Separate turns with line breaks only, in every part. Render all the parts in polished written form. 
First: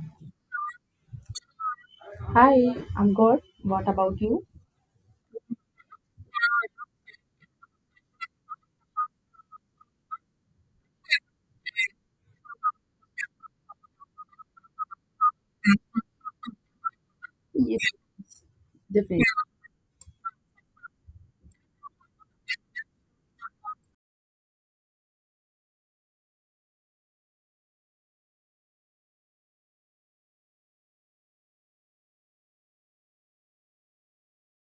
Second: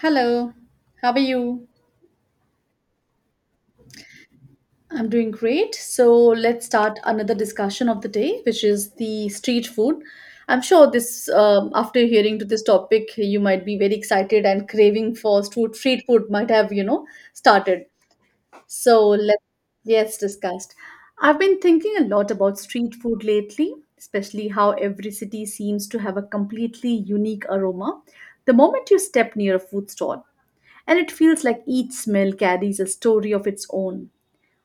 Hello, how are you?
Hi, I'm good. What about you?
I'm doing great. So let's start another discussion of the day, which is the street food. I'm sure this, after hearing to this topic, you might be very excited and craving for street food might have started. So
Definitely.
let's yes, discussed. I've been thinking a lot about street food lately, especially how every city seems to have a completely unique aroma the moment you step near a food stall. And it feels like each smell carries a story of its own.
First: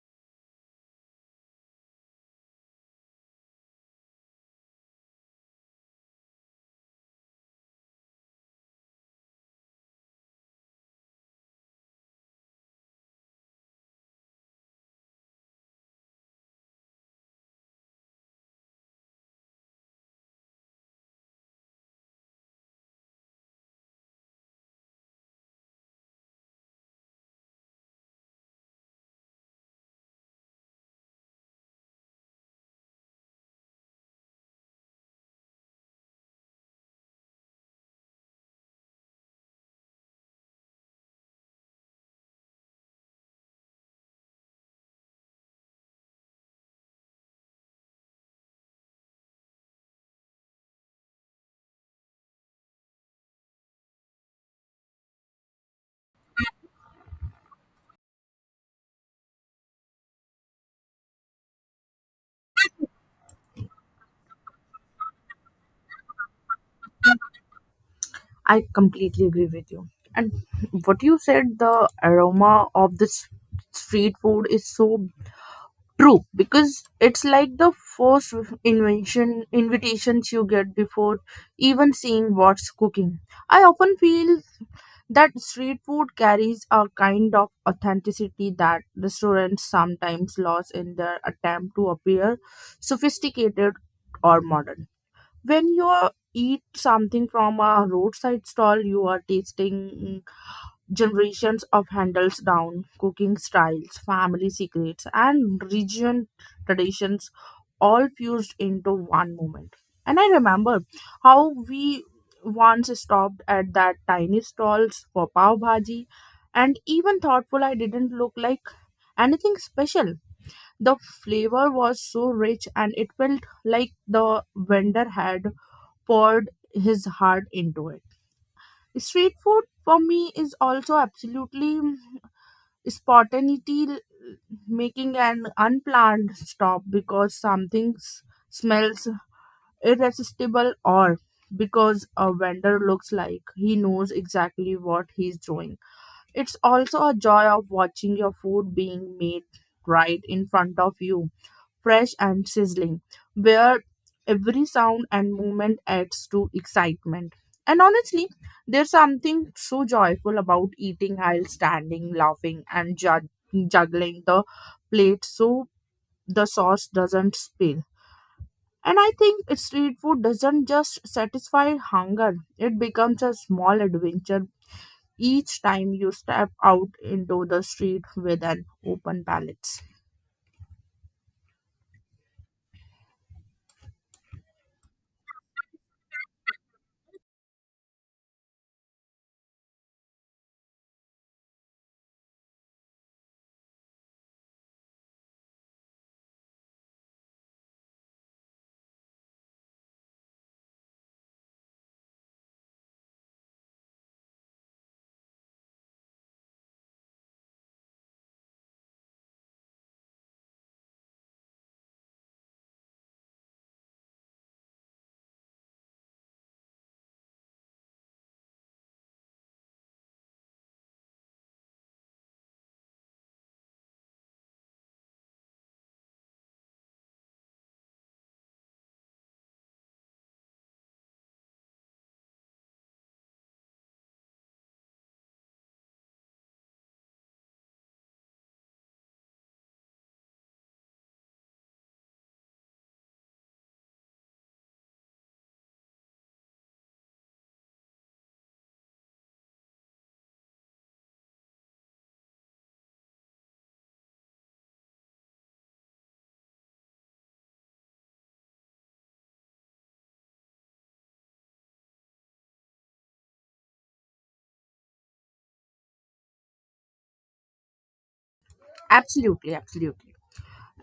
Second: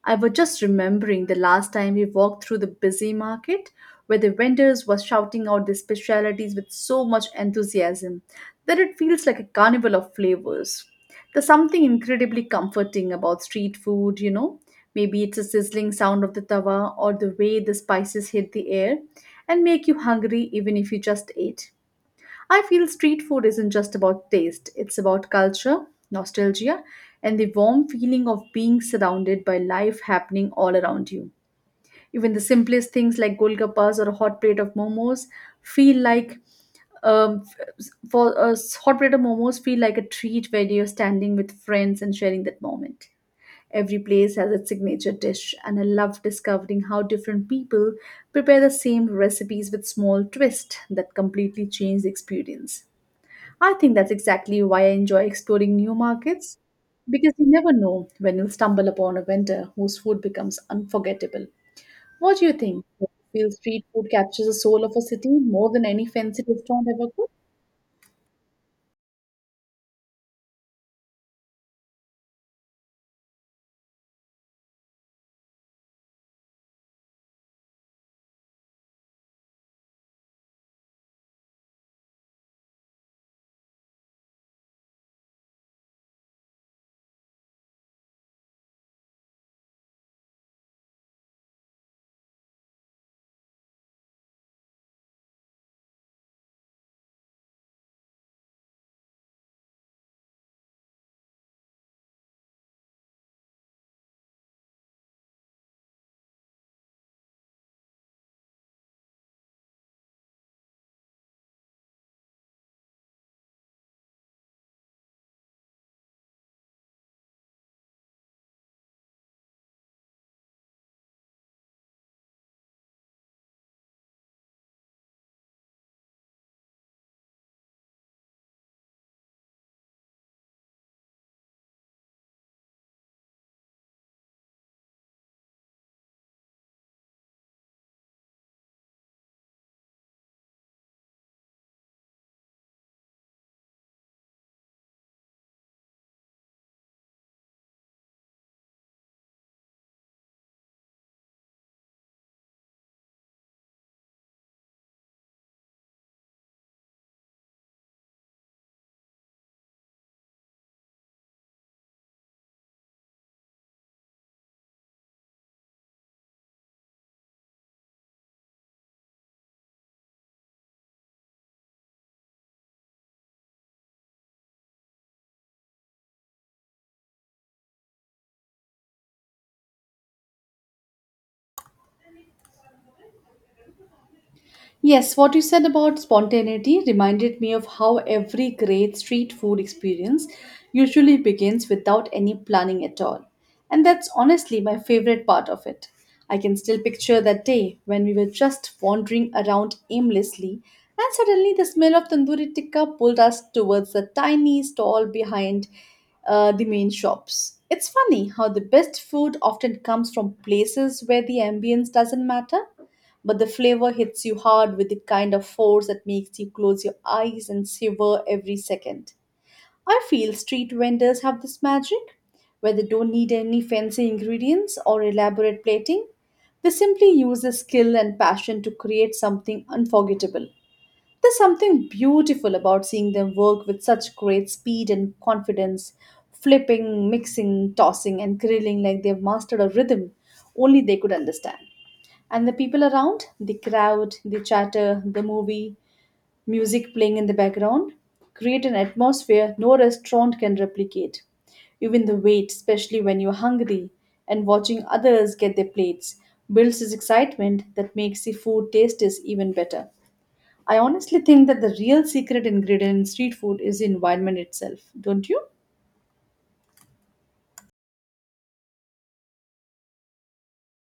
I was just remembering the last time we walked through the busy market where the vendors were shouting out their specialities with so much enthusiasm that it feels like a carnival of flavors. There's something incredibly comforting about street food. Maybe it's the sizzling sound of the tawa or the way the spices hit the air and make you hungry even if you just ate. I feel street food isn't just about taste, it's about culture, nostalgia, and the warm feeling of being surrounded by life happening all around you. Even the simplest things like golgappas or a hot plate of momos feel like um, f- for a hot plate of momos feel like a treat where you're standing with friends and sharing that moment. Every place has its signature dish, and I love discovering how different people prepare the same recipes with small twists that completely change the experience. I think that's exactly why I enjoy exploring new markets because you never know when you'll stumble upon a vendor whose food becomes unforgettable. What do you think? Do you feel street food captures the soul of a city more than any fancy restaurant ever could?
I completely agree with you. And what you said, the aroma of this street food is so true because it's like the first invention invitations you get before even seeing what's cooking. I often feel that street food carries a kind of authenticity that restaurants sometimes lose in their attempt to appear sophisticated or modern. When you eat something from a roadside stall, you are tasting generations of handles down cooking styles, family secrets, and region traditions, all fused into one moment. And I remember how we once stopped at that tiny stalls for pav bhaji, and even thoughtful I didn't look like anything special, the flavor was so rich, and it felt like the vendor had poured his heart into it. Street food for me is also absolutely spontaneity, making an unplanned stop because something smells irresistible, or because a vendor looks like he knows exactly what he's doing. It's also a joy of watching your food being made right in front of you, fresh and sizzling, where every sound and movement adds to excitement. And honestly, there's something so joyful about eating while standing, laughing, and juggling the plate so the sauce doesn't spill. And I think street food doesn't just satisfy hunger, it becomes a small adventure each time you step out into the street with an open palate.
Yes, what you said about spontaneity reminded me of how every great street food experience usually begins without any planning at all. And that's honestly my favorite part of it. I can still picture that day when we were just wandering around aimlessly and suddenly the smell of tandoori tikka pulled us towards a tiny stall behind the main shops. It's funny how the best food often comes from places where the ambience doesn't matter but the flavor hits you hard with the kind of force that makes you close your eyes and shiver every second. I feel street vendors have this magic where they don't need any fancy ingredients or elaborate plating. They simply use their skill and passion to create something unforgettable. There's something beautiful about seeing them work with such great speed and confidence, flipping, mixing, tossing, and grilling like they've mastered a rhythm only they could understand. And the people around, the crowd, the chatter, the movie, music playing in the background, create an atmosphere no restaurant can replicate. Even the wait, especially when you're hungry, and watching others get their plates, builds this excitement that makes the food taste is even better. I honestly think that the real secret ingredient in street food is the environment itself, don't you?
Absolutely, absolutely.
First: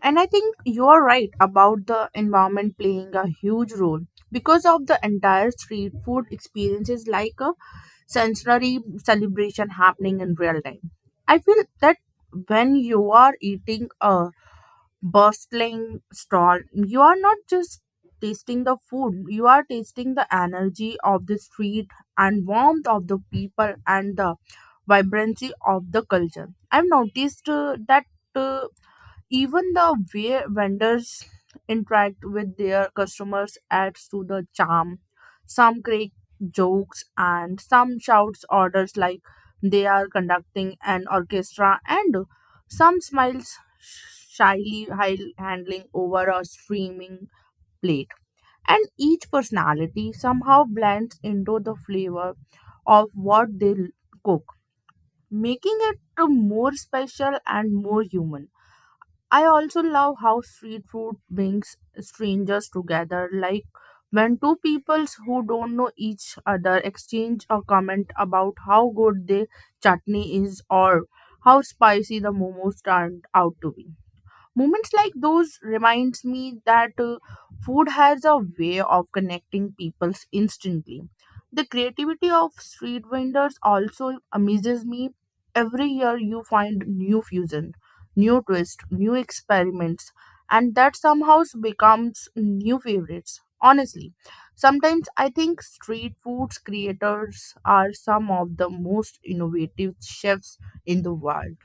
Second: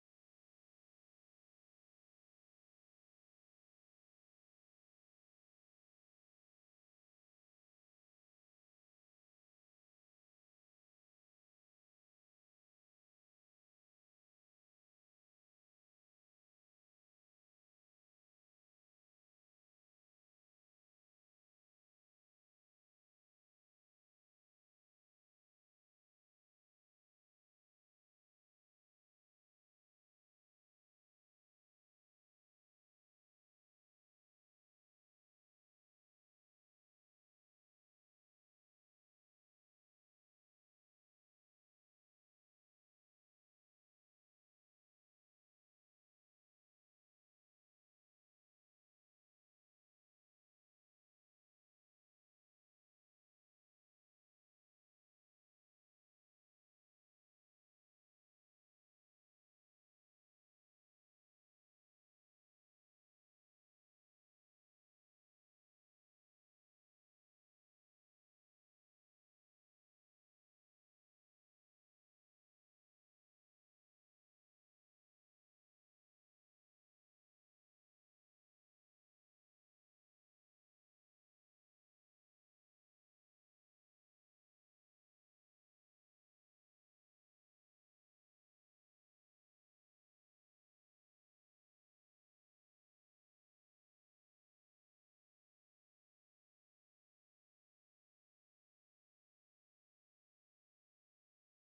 And I think you are right about the environment playing a huge role because of the entire street food experiences like a sensory celebration happening in real time. I feel that when you are eating a bustling stall, you are not just tasting the food, you are tasting the energy of the street, and warmth of the people, and the vibrancy of the culture. I've noticed that. uh, Even the way vendors interact with their customers adds to the charm. Some crack jokes and some shouts orders like they are conducting an orchestra, and some smiles shyly handling over a streaming plate. And each personality somehow blends into the flavor of what they cook, making it more special and more human. I also love how street food brings strangers together. Like when two peoples who don't know each other exchange a comment about how good the chutney is, or how spicy the momos turned out to be, moments like those reminds me that food has a way of connecting people instantly. The creativity of street vendors also amazes me. Every year you find new fusion, new twist, new experiments, and that somehow becomes new favorites. Honestly, sometimes I think street foods creators are some of the most innovative chefs in the world.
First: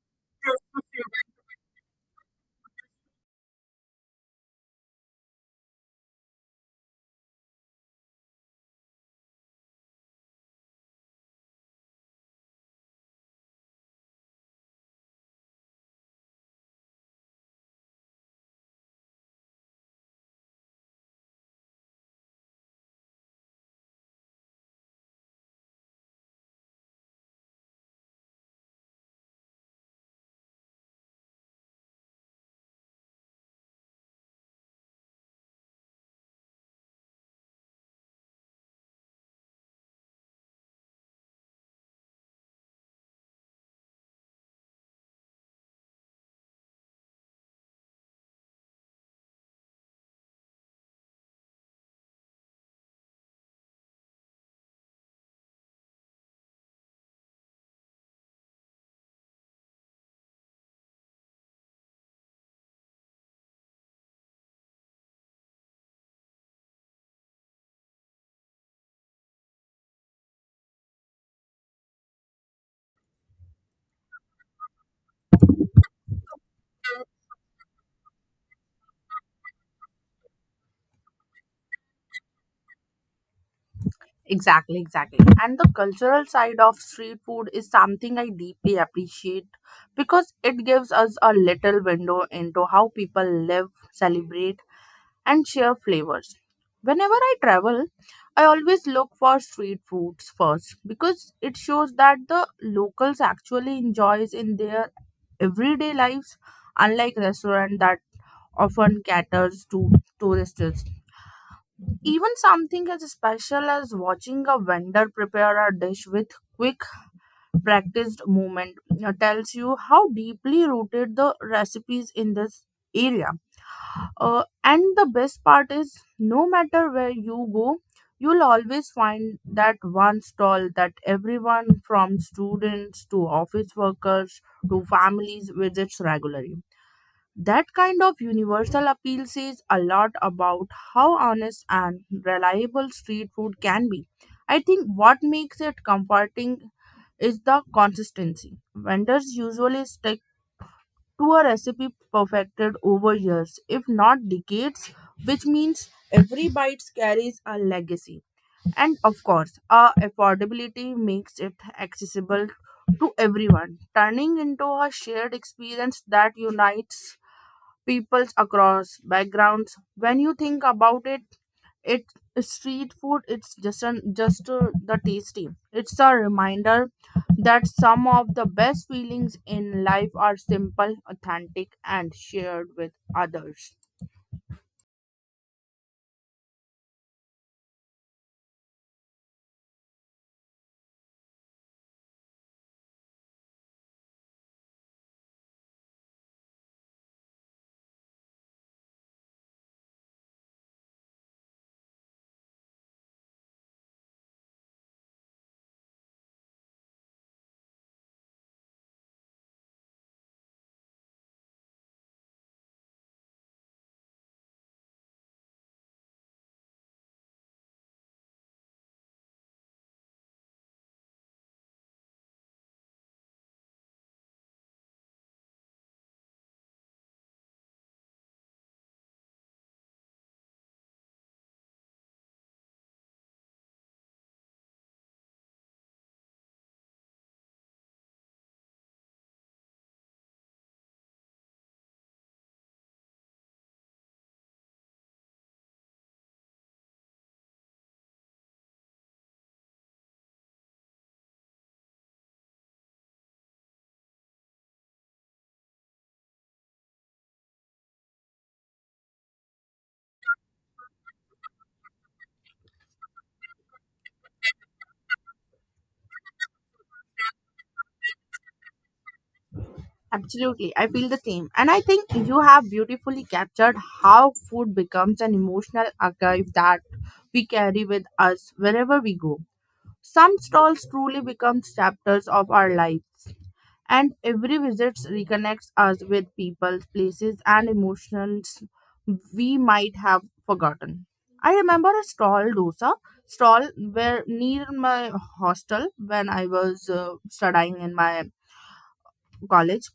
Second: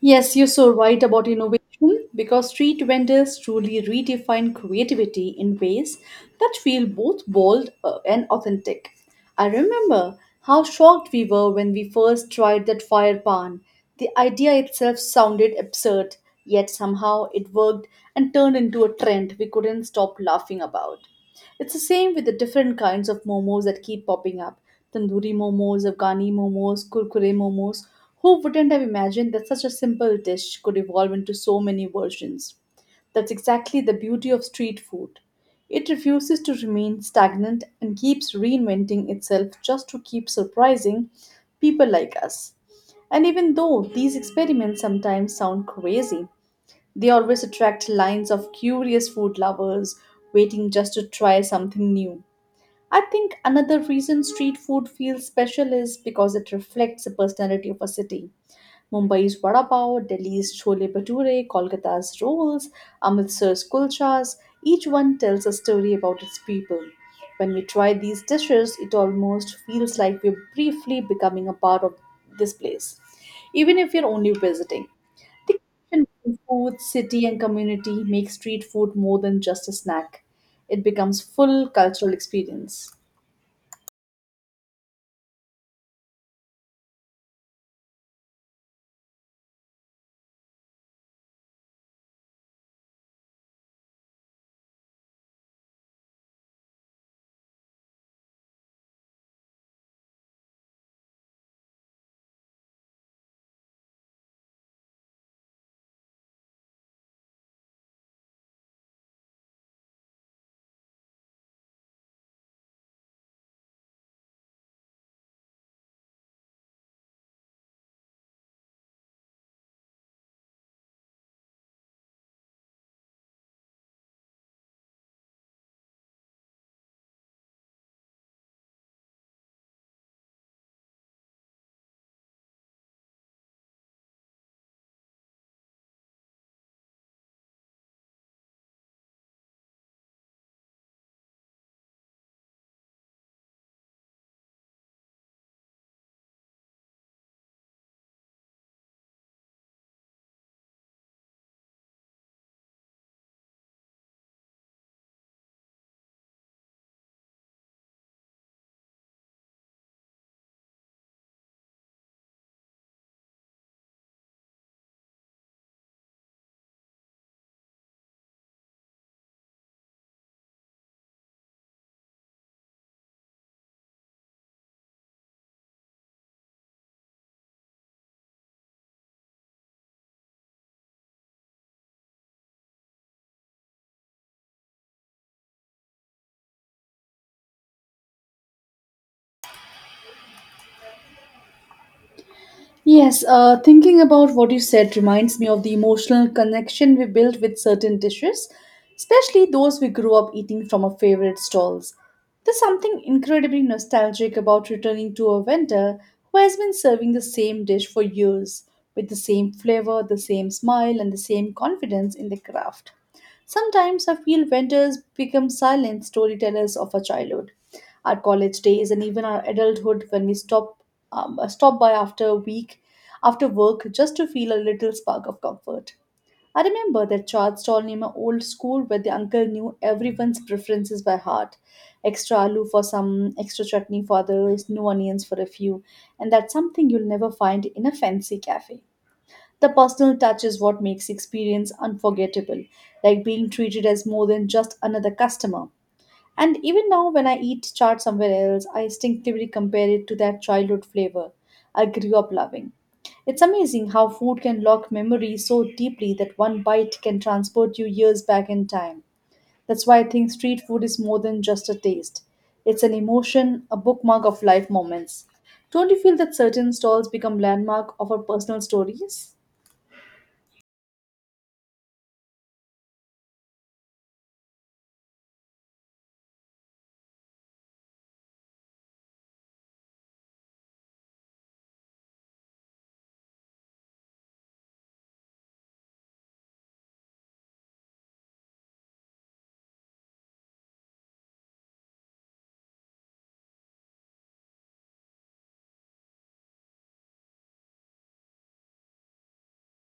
Yes, you're so right about innovation because street vendors truly redefine creativity in ways that feel both bold and authentic. I remember how shocked we were when we first tried that fire pan. The idea itself sounded absurd, yet somehow it worked and turned into a trend we couldn't stop laughing about. It's the same with the different kinds of momos that keep popping up. Tandoori momos, Afghani momos, kurkure momos. Who wouldn't have imagined that such a simple dish could evolve into so many versions? That's exactly the beauty of street food. It refuses to remain stagnant and keeps reinventing itself just to keep surprising people like us. And even though these experiments sometimes sound crazy, they always attract lines of curious food lovers waiting just to try something new. I think another reason street food feels special is because it reflects the personality of a city. Mumbai's vada pav, Delhi's chole bhature, Kolkata's rolls, Amritsar's kulchas, each one tells a story about its people. When we try these dishes, it almost feels like we're briefly becoming a part of this place, even if you're only visiting. The connection between food, city, and community makes street food more than just a snack. It becomes full cultural experience.
Exactly, exactly. And the cultural side of street food is something I deeply appreciate because it gives us a little window into how people live, celebrate, and share flavors. Whenever I travel, I always look for street foods first because it shows that the locals actually enjoys in their everyday lives, unlike restaurant that often caters to tourists. Even something as special as watching a vendor prepare a dish with quick practiced movement tells you how deeply rooted the recipes in this area. And the best part is no matter where you go, you'll always find that one stall that everyone from students to office workers to families visits regularly. That kind of universal appeal says a lot about how honest and reliable street food can be. I think what makes it comforting is the consistency. Vendors usually stick to a recipe perfected over years, if not decades, which means every bite carries a legacy. And of course, our affordability makes it accessible to everyone, turning into a shared experience that unites peoples across backgrounds. When you think about it, it street food it's just the tasty. It's a reminder that some of the best feelings in life are simple, authentic, and shared with others.
Yes, thinking about what you said reminds me of the emotional connection we built with certain dishes, especially those we grew up eating from our favorite stalls. There's something incredibly nostalgic about returning to a vendor who has been serving the same dish for years, with the same flavor, the same smile, and the same confidence in the craft. Sometimes I feel vendors become silent storytellers of our childhood, our college days, and even our adulthood when we stop by after a week after work just to feel a little spark of comfort. I remember that chaat stall near my old school where the uncle knew everyone's preferences by heart. Extra aloo for some, extra chutney for others, no onions for a few, and that's something you'll never find in a fancy cafe. The personal touch is what makes the experience unforgettable, like being treated as more than just another customer. And even now, when I eat chaat somewhere else, I instinctively compare it to that childhood flavor I grew up loving. It's amazing how food can lock memories so deeply that one bite can transport you years back in time. That's why I think street food is more than just a taste. It's an emotion, a bookmark of life moments. Don't you feel that certain stalls become landmark of our personal stories?
Absolutely, I feel the same. And I think you have beautifully captured how food becomes an emotional archive that we carry with us wherever we go. Some stalls truly become chapters of our life, and every visit reconnects us with people, places, and emotions we might have forgotten. I remember a stall dosa stall where near my hostel when I was studying in my college,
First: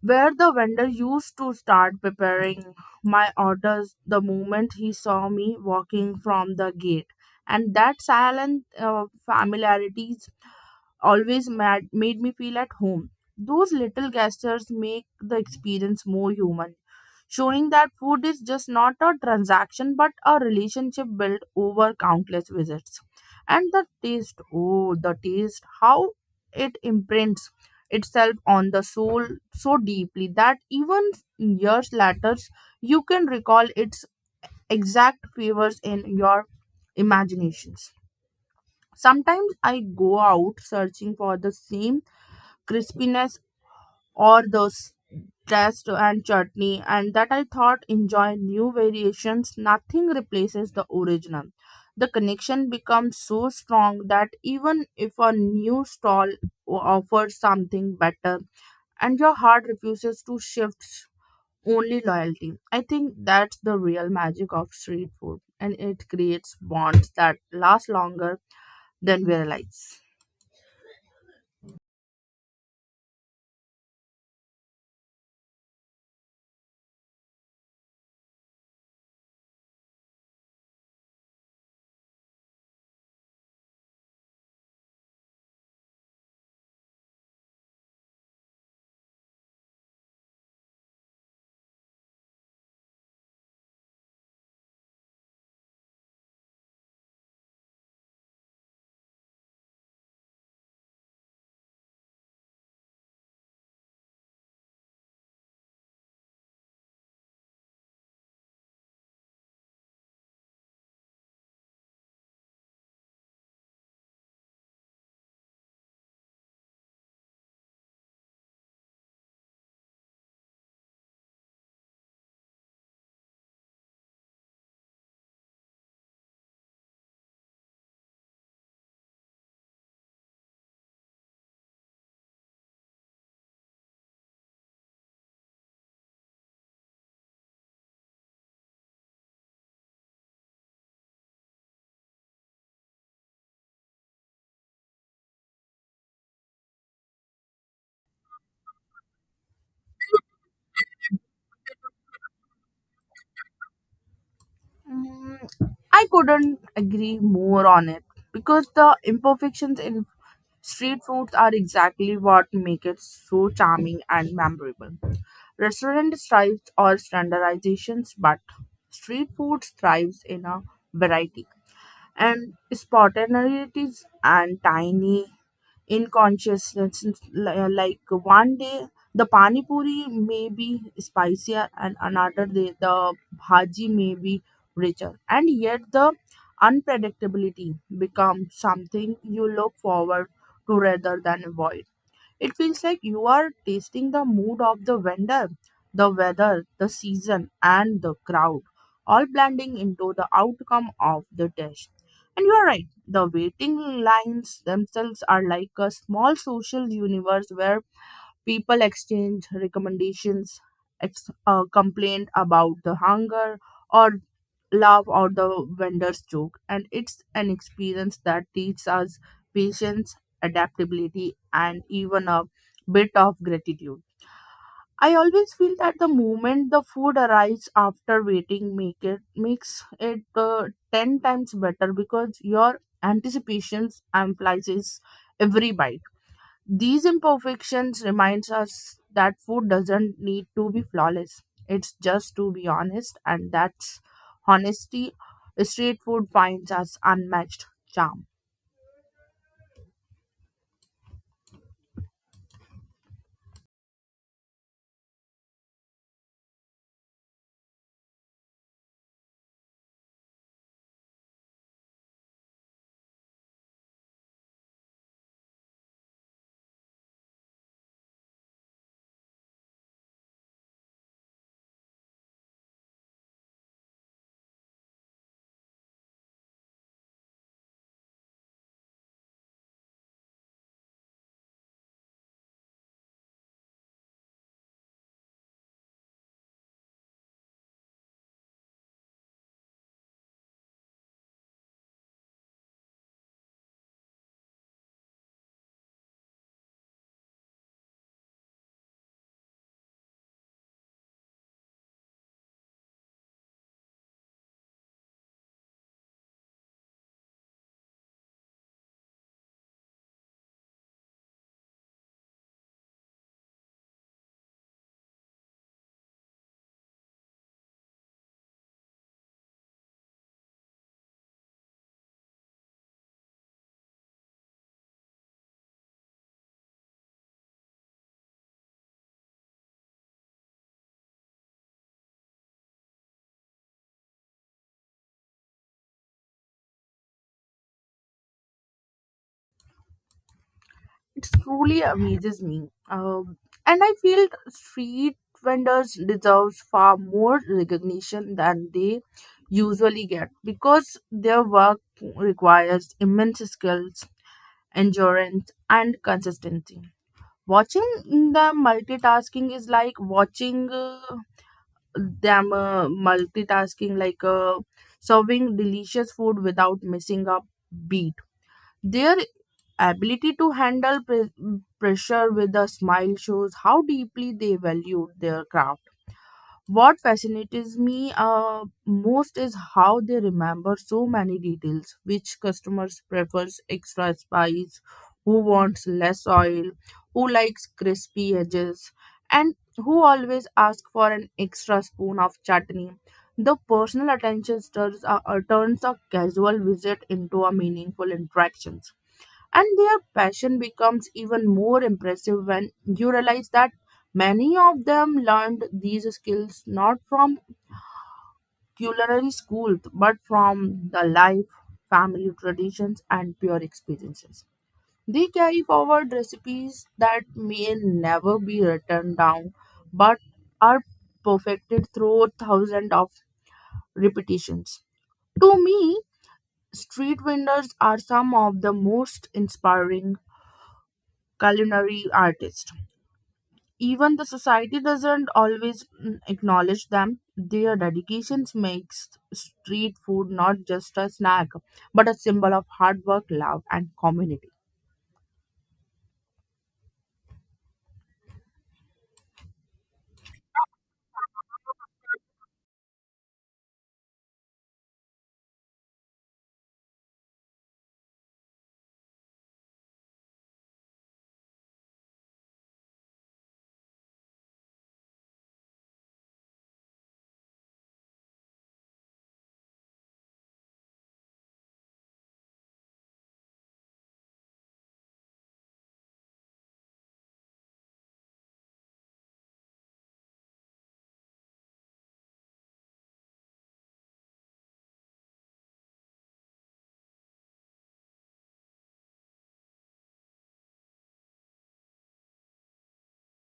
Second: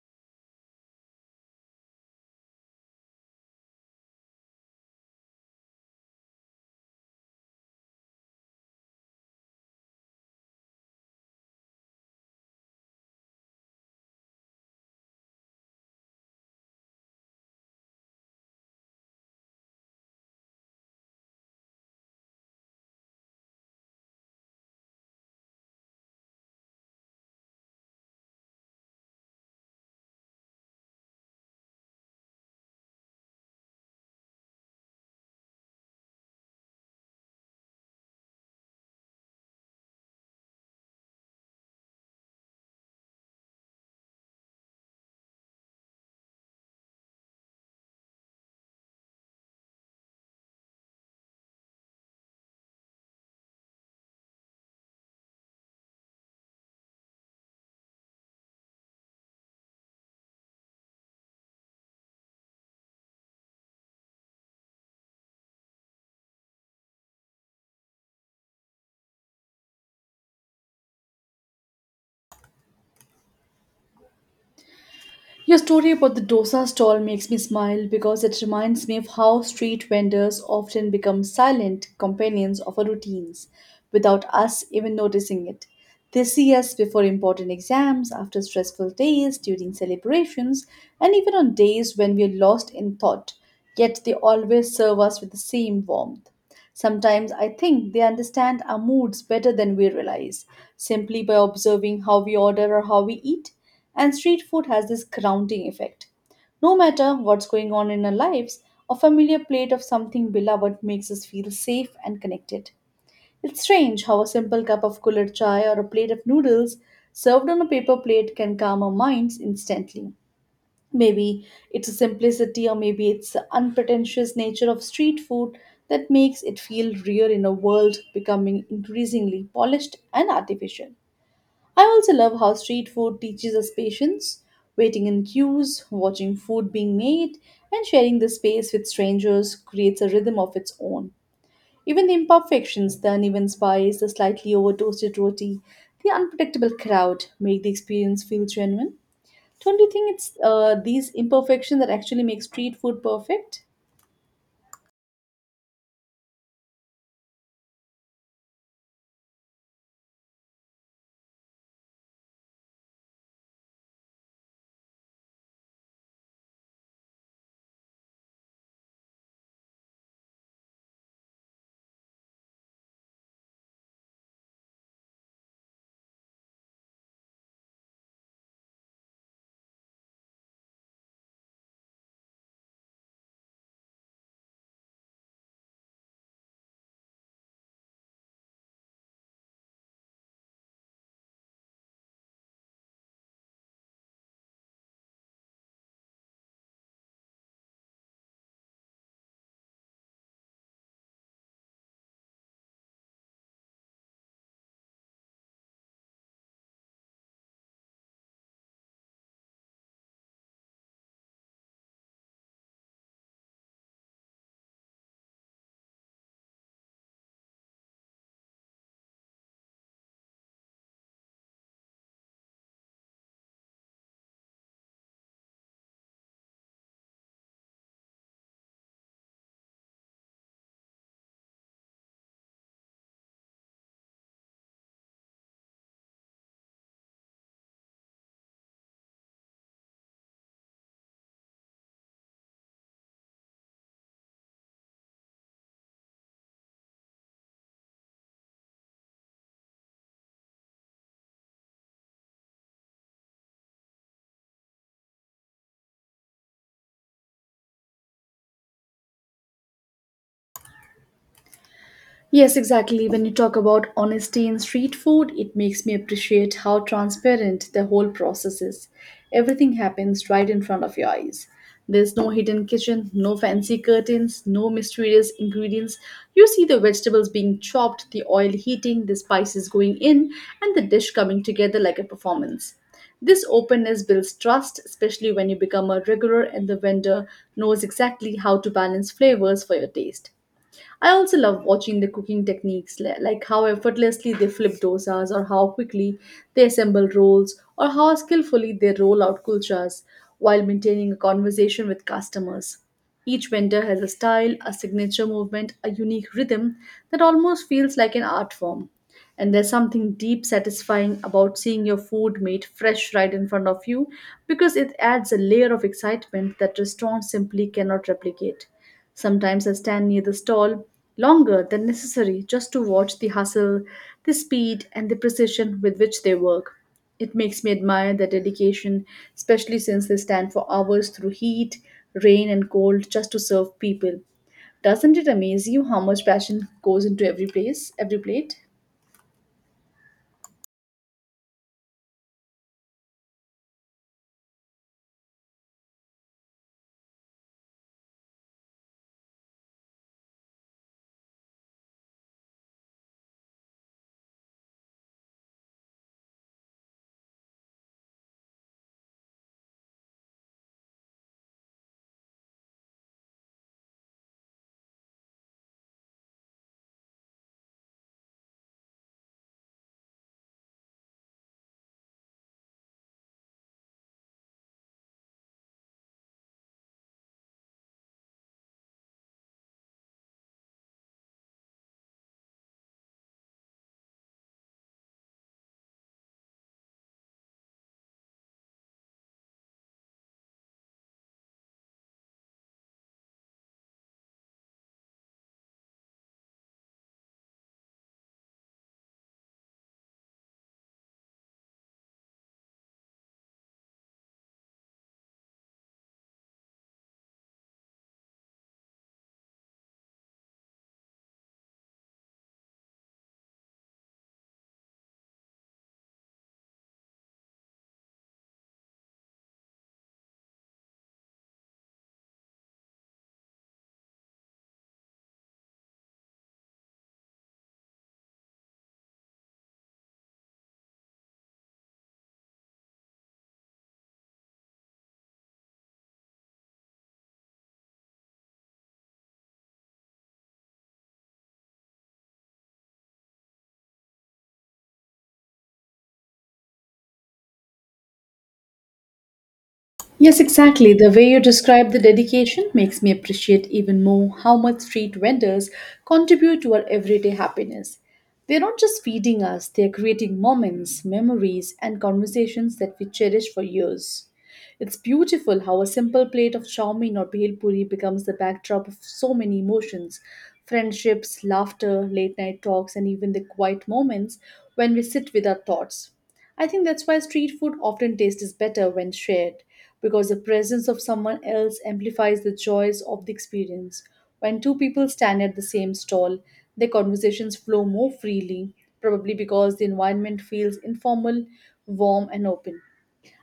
where the vendor used to start preparing my orders the moment he saw me walking from the gate. And that silent familiarity always made me feel at home. Those little gestures make the experience more human, showing that food is just not a transaction but a relationship built over countless visits. And the taste, oh, the taste, how it imprints itself on the soul so deeply that even years later, you can recall its exact flavors in your imaginations. Sometimes I go out searching for the same crispiness, or those dust and chutney, and that I thought enjoy new variations. Nothing replaces the original. The connection becomes so strong that even if a new stall offers something better, and your heart refuses to shift only loyalty. I think that's the real magic of street food, and it creates bonds that last longer than we realize.
Your story about the dosa stall makes me smile because it reminds me of how street vendors often become silent companions of our routines without us even noticing it. They see us before important exams, after stressful days, during celebrations, and even on days when we are lost in thought, yet they always serve us with the same warmth. Sometimes I think they understand our moods better than we realize, simply by observing how we order or how we eat. And street food has this grounding effect. No matter what's going on in our lives, a familiar plate of something beloved makes us feel safe and connected. It's strange how a simple cup of cooler chai or a plate of noodles served on a paper plate can calm our minds instantly. Maybe it's a simplicity or maybe it's the unpretentious nature of street food that makes it feel real in a world becoming increasingly polished and artificial. I also love how street food teaches us patience, waiting in queues, watching food being made, and sharing the space with strangers creates a rhythm of its own. Even the imperfections, the uneven spice, the slightly over toasted roti, the unpredictable crowd make the experience feel genuine. Don't you think it's these imperfections that actually make street food perfect?
Mm, I couldn't agree more on it because the imperfections in street foods are exactly what make it so charming and memorable. Restaurant thrives on standardizations, but street foods thrives in a variety and spontaneities and tiny in consciousness. Like one day the pani puri may be spicier, and another day the bhaji may be richer. And yet the unpredictability becomes something you look forward to rather than avoid. It feels like you are tasting the mood of the vendor, the weather, the season, and the crowd, all blending into the outcome of the dish. And you are right, the waiting lines themselves are like a small social universe where people exchange recommendations, complaint about the hunger, or laugh out the vendor's joke, and it's an experience that teaches us patience, adaptability, and even a bit of gratitude. I always feel that the moment the food arrives after waiting makes it 10 times better because your anticipations amplifies every bite. These imperfections reminds us that food doesn't need to be flawless. It's just to be honest, and that's honesty. Street food finds us unmatched charm.
Yes, exactly. When you talk about honesty in street food, it makes me appreciate how transparent the whole process is. Everything happens right in front of your eyes. There's no hidden kitchen, no fancy curtains, no mysterious ingredients. You see the vegetables being chopped, the oil heating, the spices going in, and the dish coming together like a performance. This openness builds trust, especially when you become a regular and the vendor knows exactly how to balance flavors for your taste. I also love watching the cooking techniques, like how effortlessly they flip dosas, or how quickly they assemble rolls, or how skillfully they roll out kulchas while maintaining a conversation with customers. Each vendor has a style, a signature movement, a unique rhythm that almost feels like an art form. And there's something deep satisfying about seeing your food made fresh right in front of you because it adds a layer of excitement that restaurants simply cannot replicate. Sometimes I stand near the stall longer than necessary just to watch the hustle, the speed, and the precision with which they work. It makes me admire their dedication, especially since they stand for hours through heat, rain, and cold just to serve people. Doesn't it amaze you how much passion goes into every place, every plate?
It truly amazes me, and I feel street vendors deserves far more recognition than they usually get because their work requires immense skills, endurance, and consistency. Watching them multitasking is like watching them multitasking, like serving delicious food without missing a beat. Their ability to handle pressure with a smile shows how deeply they value their craft. What fascinates me most is how they remember so many details, which customers prefers extra spice, who wants less oil, who likes crispy edges, and who always ask for an extra spoon of chutney. The personal attention turns a casual visit into a meaningful interaction. And their passion becomes even more impressive when you realize that many of them learned these skills not from culinary schools but from the life, family traditions, and pure experiences. They carry forward recipes that may never be written down but are perfected through thousands of repetitions. To me, street vendors are some of the most inspiring culinary artists. Even the society doesn't always acknowledge them. Their dedications makes street food not just a snack, but a symbol of hard work, love, and community.
Yes, exactly. The way you describe the dedication makes me appreciate even more how much street vendors contribute to our everyday happiness. They're not just feeding us, they're creating moments, memories, and conversations that we cherish for years. It's beautiful how a simple plate of chow mein or bhel puri becomes the backdrop of so many emotions friendships, laughter, late night talks, and even the quiet moments when we sit with our thoughts. I think that's why street food often tastes better when shared, because the presence of someone else amplifies the joys of the experience. When two people stand at the same stall, their conversations flow more freely, probably because the environment feels informal, warm, and open.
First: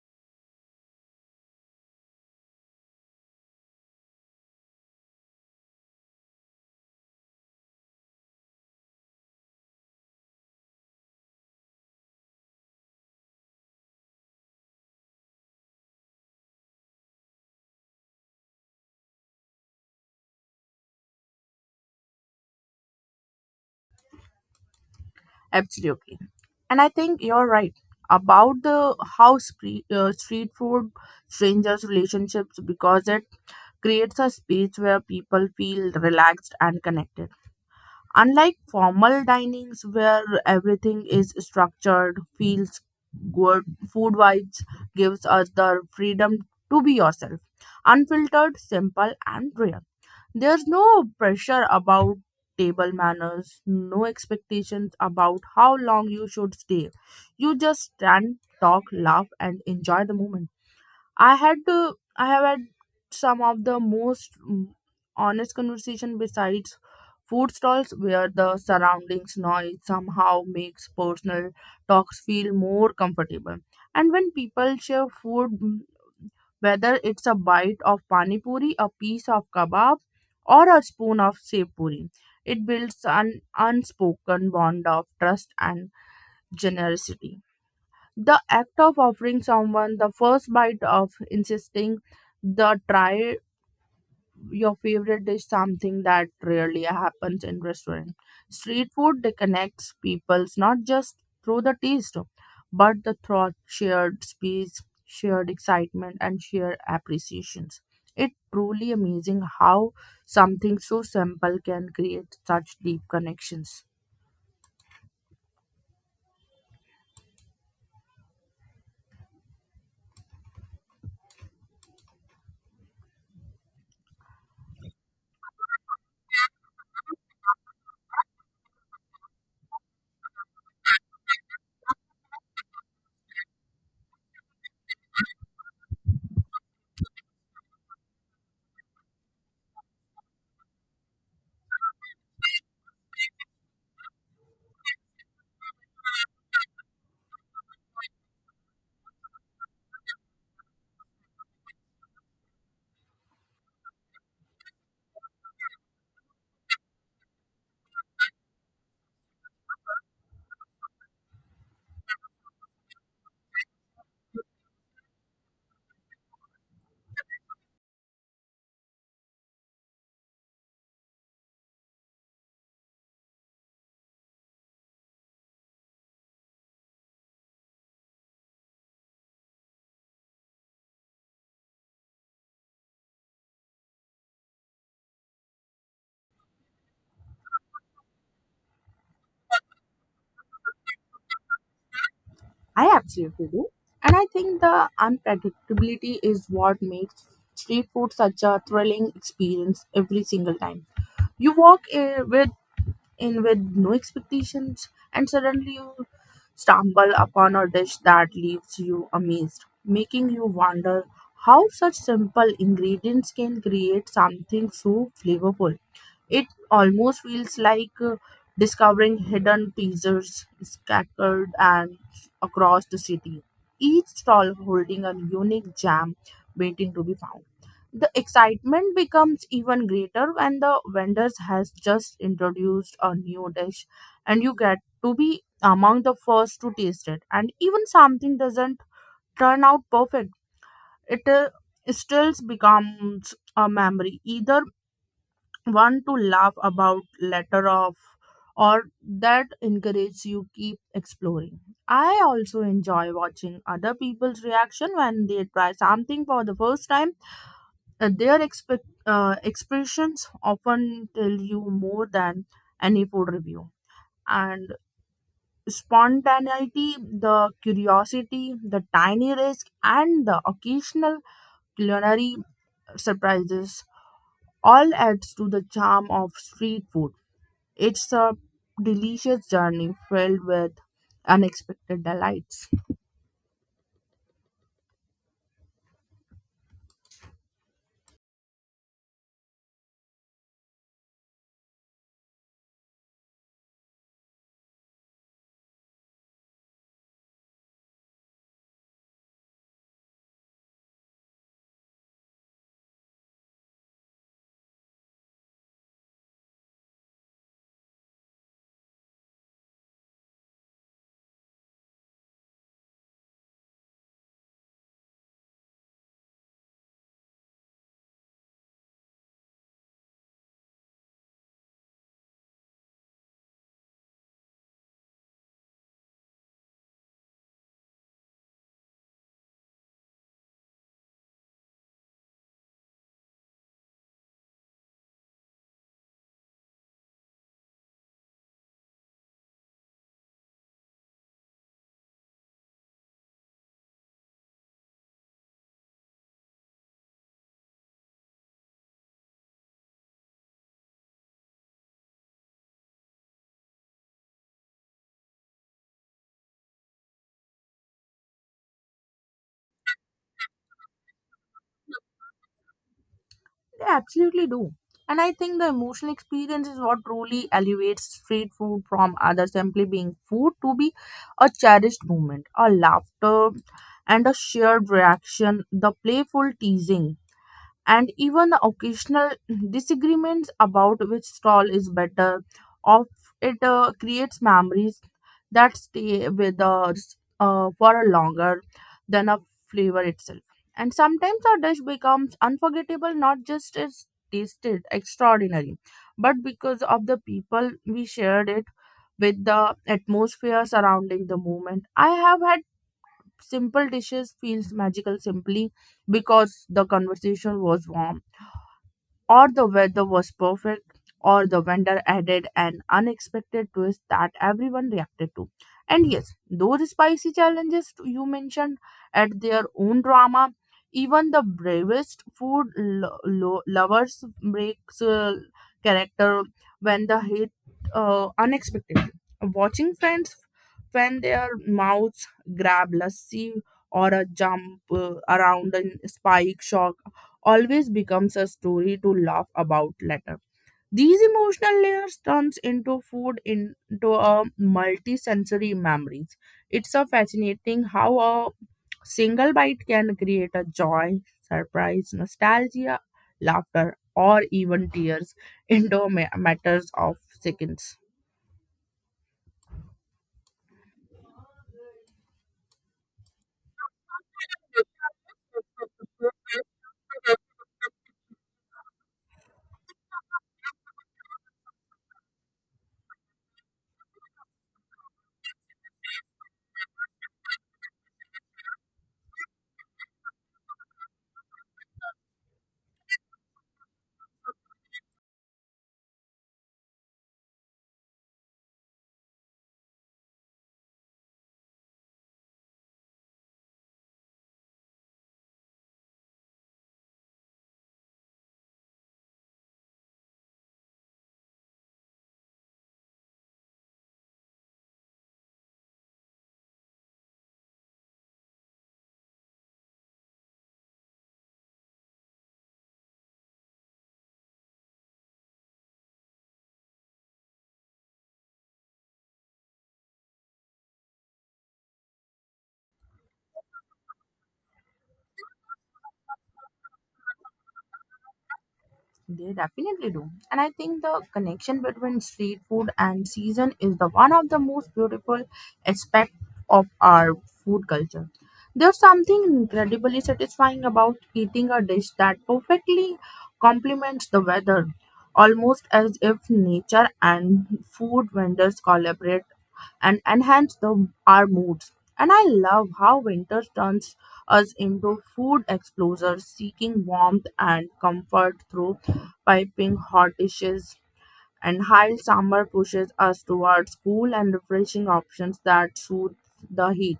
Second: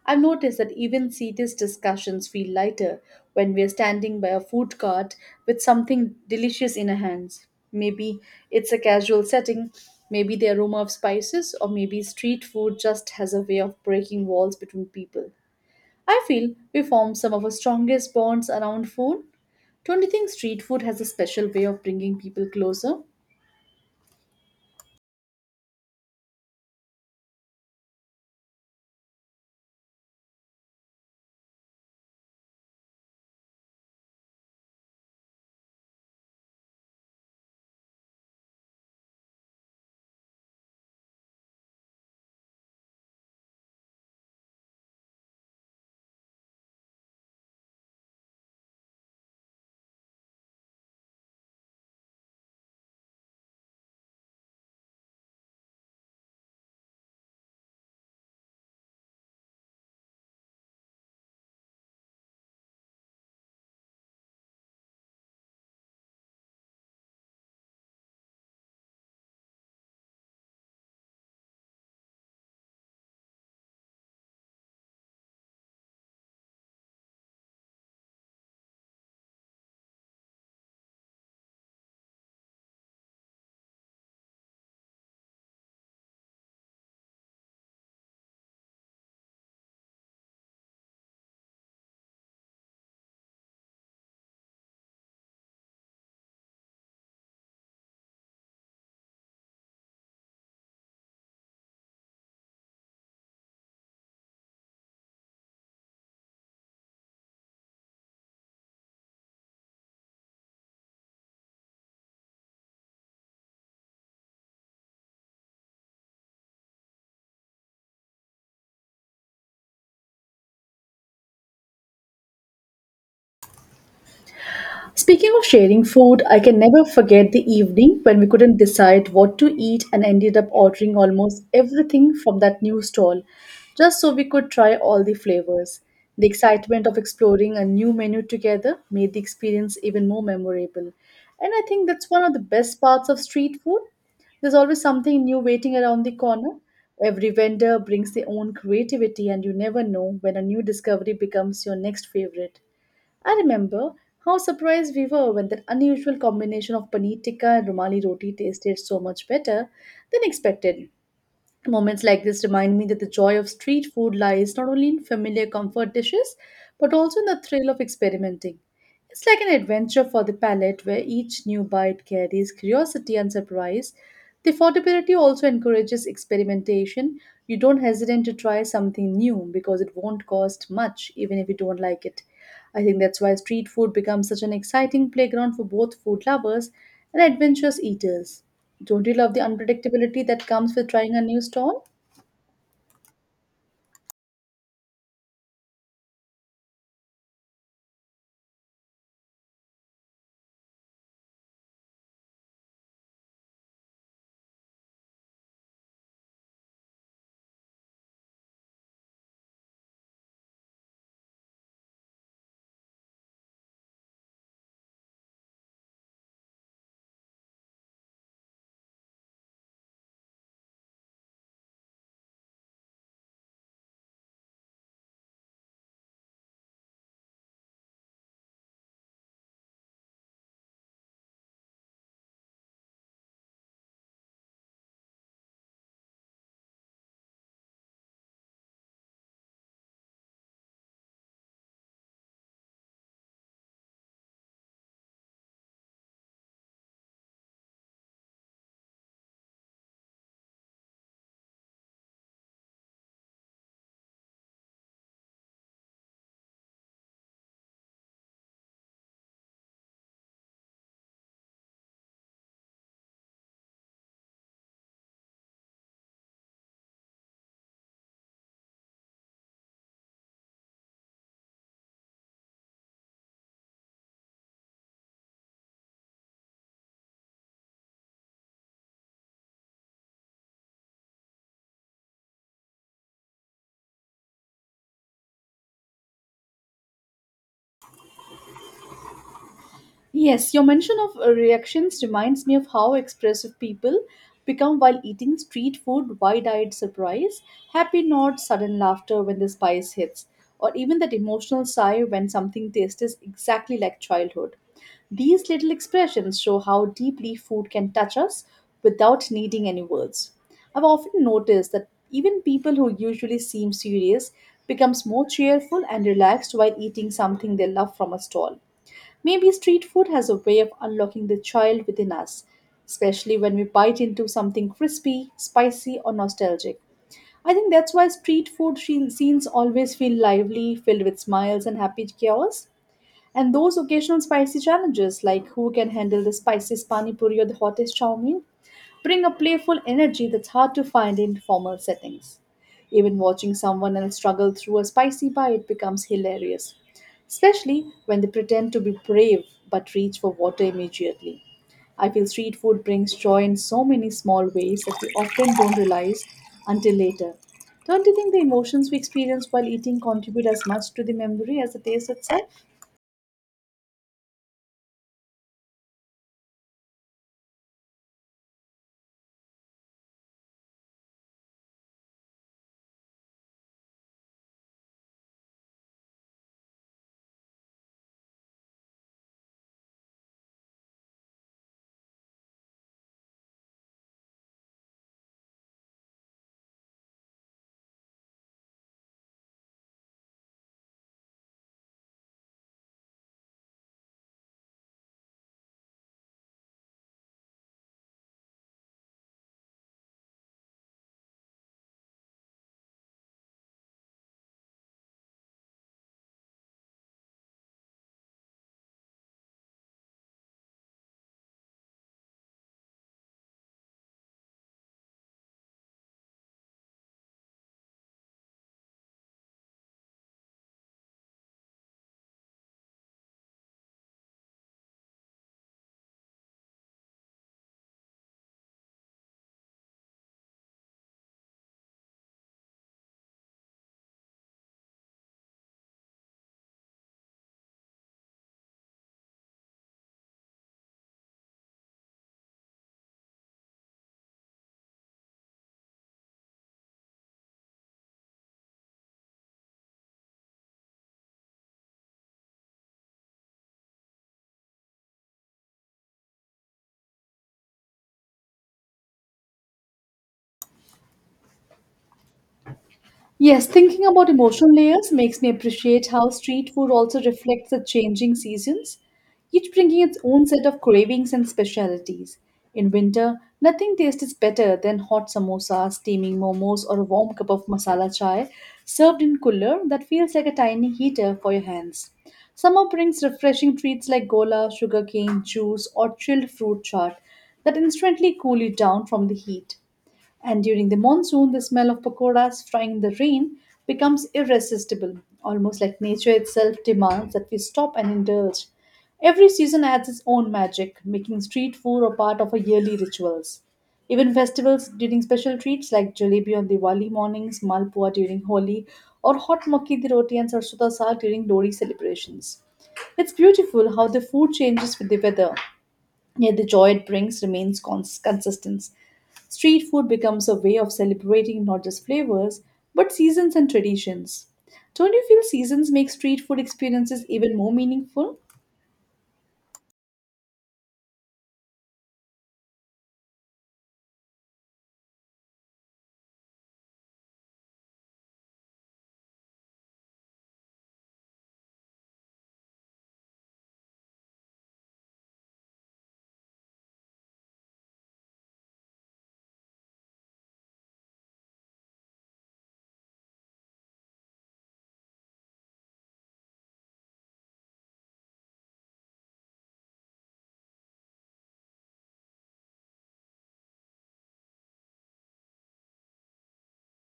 I've noticed that even serious discussions feel lighter when we're standing by a food cart with something delicious in our hands. Maybe it's a casual setting, maybe the aroma of spices, or maybe street food just has a way of breaking walls between people. I feel we form some of our strongest bonds around food. Don't you think street food has a special way of bringing people closer?
Absolutely, and I think you're right about the how street food strangers relationships because it creates a space where people feel relaxed and connected. Unlike formal dinings where everything is structured, feels good, food vibes gives us the freedom to be yourself. Unfiltered, simple, and real. There's no pressure about table manners, no expectations about how long you should stay. You just stand, talk, laugh, and enjoy the moment. I have had some of the most honest conversation besides food stalls where the surroundings noise somehow makes personal talks feel more comfortable. And when people share food, whether it's a bite of pani puri, a piece of kebab, or a spoon of sev puri, it builds an unspoken bond of trust and generosity. The act of offering someone the first bite of insisting the try your favorite dish something that rarely happens in restaurant. Street food they connects peoples not just through the taste, but the thought, shared space, shared excitement and shared appreciations. It truly amazing how something so simple can create such deep connections.
Speaking of sharing food, I can never forget the evening when we couldn't decide what to eat and ended up ordering almost everything from that new stall just so we could try all the flavors. The excitement of exploring a new menu together made the experience even more memorable. And I think that's one of the best parts of street food. There's always something new waiting around the corner. Every vendor brings their own creativity, and you never know when a new discovery becomes your next favorite. I remember how surprised we were when that unusual combination of paneer tikka and rumali roti tasted so much better than expected. Moments like this remind me that the joy of street food lies not only in familiar comfort dishes but also in the thrill of experimenting. It's like an adventure for the palate where each new bite carries curiosity and surprise. The affordability also encourages experimentation. You don't hesitate to try something new because it won't cost much even if you don't like it. I think that's why street food becomes such an exciting playground for both food lovers and adventurous eaters. Don't you love the unpredictability that comes with trying a new stall?
I absolutely do. And I think the unpredictability is what makes street food such a thrilling experience every single time. You walk in with no expectations and suddenly you stumble upon a dish that leaves you amazed, making you wonder how such simple ingredients can create something so flavorful. It almost feels like discovering hidden teasers scattered and across the city, each stall holding a unique gem waiting to be found. The excitement becomes even greater when the vendors has just introduced a new dish and you get to be among the first to taste it, and even something doesn't turn out perfect, it still becomes a memory, either one to laugh about later off or that encourages you keep exploring. I also enjoy watching other people's reaction when they try something for the first time. Their expe expressions often tell you more than any food review. And spontaneity, the curiosity, the tiny risk, and the occasional culinary surprises all adds to the charm of street food. It's a delicious journey filled with unexpected delights.
Yes, your mention of reactions reminds me of how expressive people become while eating street food, wide eyed surprise, happy nods, sudden laughter when the spice hits, or even that emotional sigh when something tastes exactly like childhood. These little expressions show how deeply food can touch us without needing any words. I've often noticed that even people who usually seem serious becomes more cheerful and relaxed while eating something they love from a stall. Maybe street food has a way of unlocking the child within us, especially when we bite into something crispy, spicy, or nostalgic. I think that's why street food scenes always feel lively, filled with smiles and happy chaos. And those occasional spicy challenges, like who can handle the spiciest pani puri or the hottest chow mein, bring a playful energy that's hard to find in formal settings. Even watching someone else struggle through a spicy bite becomes hilarious, especially when they pretend to be brave but reach for water immediately. I feel street food brings joy in so many small ways that we often don't realize until later. Don't you think the emotions we experience while eating contribute as much to the memory as the taste itself?
They absolutely do. And I think the emotional experience is what truly elevates street food from other simply being food to be a cherished moment, a laughter and a shared reaction, the playful teasing and even the occasional disagreements about which stall is better of it creates memories that stay with us for a longer than a flavor itself. And sometimes a dish becomes unforgettable not just as tasted extraordinary, but because of the people we shared it with, the atmosphere surrounding the moment. I have had simple dishes feels magical simply because the conversation was warm, or the weather was perfect, or the vendor added an unexpected twist that everyone reacted to. And yes, those spicy challenges you mentioned add their own drama. Even the bravest food lovers breaks character when the hit unexpectedly. Watching friends when their mouths grab lassi or a jump around a spike shock always becomes a story to laugh about later. These emotional layers turns into food into a multi-sensory memories. It's a fascinating how a single bite can create a joy, surprise, nostalgia, laughter, or even tears into matters of seconds.
Yes, thinking about emotional layers makes me appreciate how street food also reflects the changing seasons, each bringing its own set of cravings and specialities. In winter, nothing tastes better than hot samosas, steaming momos, or a warm cup of masala chai served in cooler that feels like a tiny heater for your hands. Summer brings refreshing treats like gola, sugarcane juice, or chilled fruit chaat that instantly cool you down from the heat. And during the monsoon, the smell of pakoras frying in the rain becomes irresistible, almost like nature itself demands that we stop and indulge. Every season adds its own magic, making street food a part of our yearly rituals. Even festivals during special treats like jalebi on Diwali mornings, malpua during Holi, or hot makki di roti and sarsoda saag during Lodi celebrations. It's beautiful how the food changes with the weather, yet the joy it brings remains consistent. Street food becomes a way of celebrating not just flavors, but seasons and traditions. Don't you feel seasons make street food experiences even more meaningful?
They definitely do. And I think the connection between street food and season is the one of the most beautiful aspect of our food culture. There's something incredibly satisfying about eating a dish that perfectly complements the weather, almost as if nature and food vendors collaborate and enhance the, our moods. And I love how winter turns us into food explorers seeking warmth and comfort through piping hot dishes, and high summer pushes us towards cool and refreshing options that soothe the heat.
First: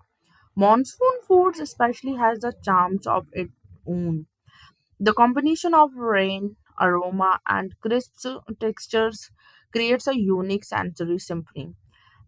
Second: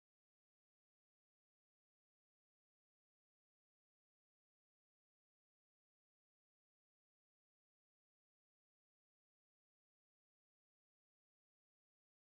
Monsoon foods especially has the charms of its own. The combination of rain, aroma, and crisp textures creates a unique sensory symphony.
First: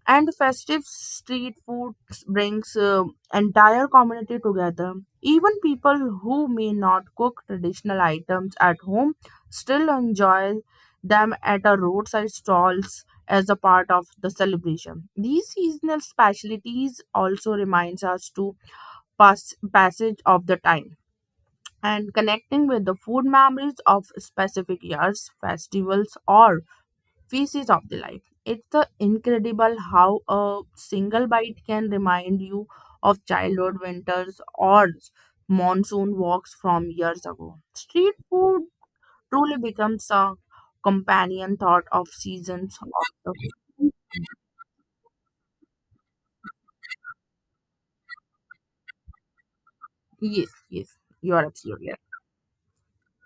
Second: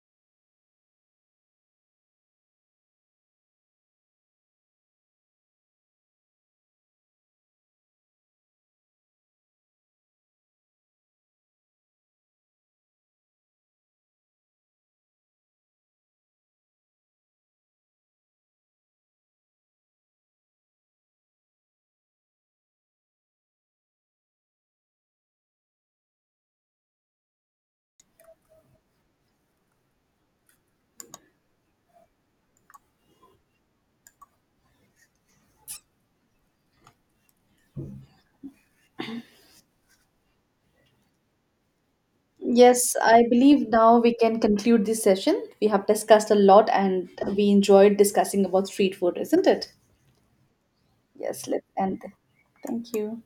And festive street food brings entire community together. Even people who may not cook traditional items at home still enjoy them at a roadside stalls as a part of the celebration. These seasonal specialties also reminds us to passage of the time and connecting with the food memories of specific years, festivals, or feces of the life. It's the incredible how a single bite can remind you of childhood winters or monsoon walks from years ago. Street food truly becomes a companion thought of seasons
Yes,
of
I believe
the
now we can conclude this session. We have discussed a lot and we enjoyed discussing about street food, isn't it?
yes, yes, you are
Yes, let's
absolutely
end. Thank you.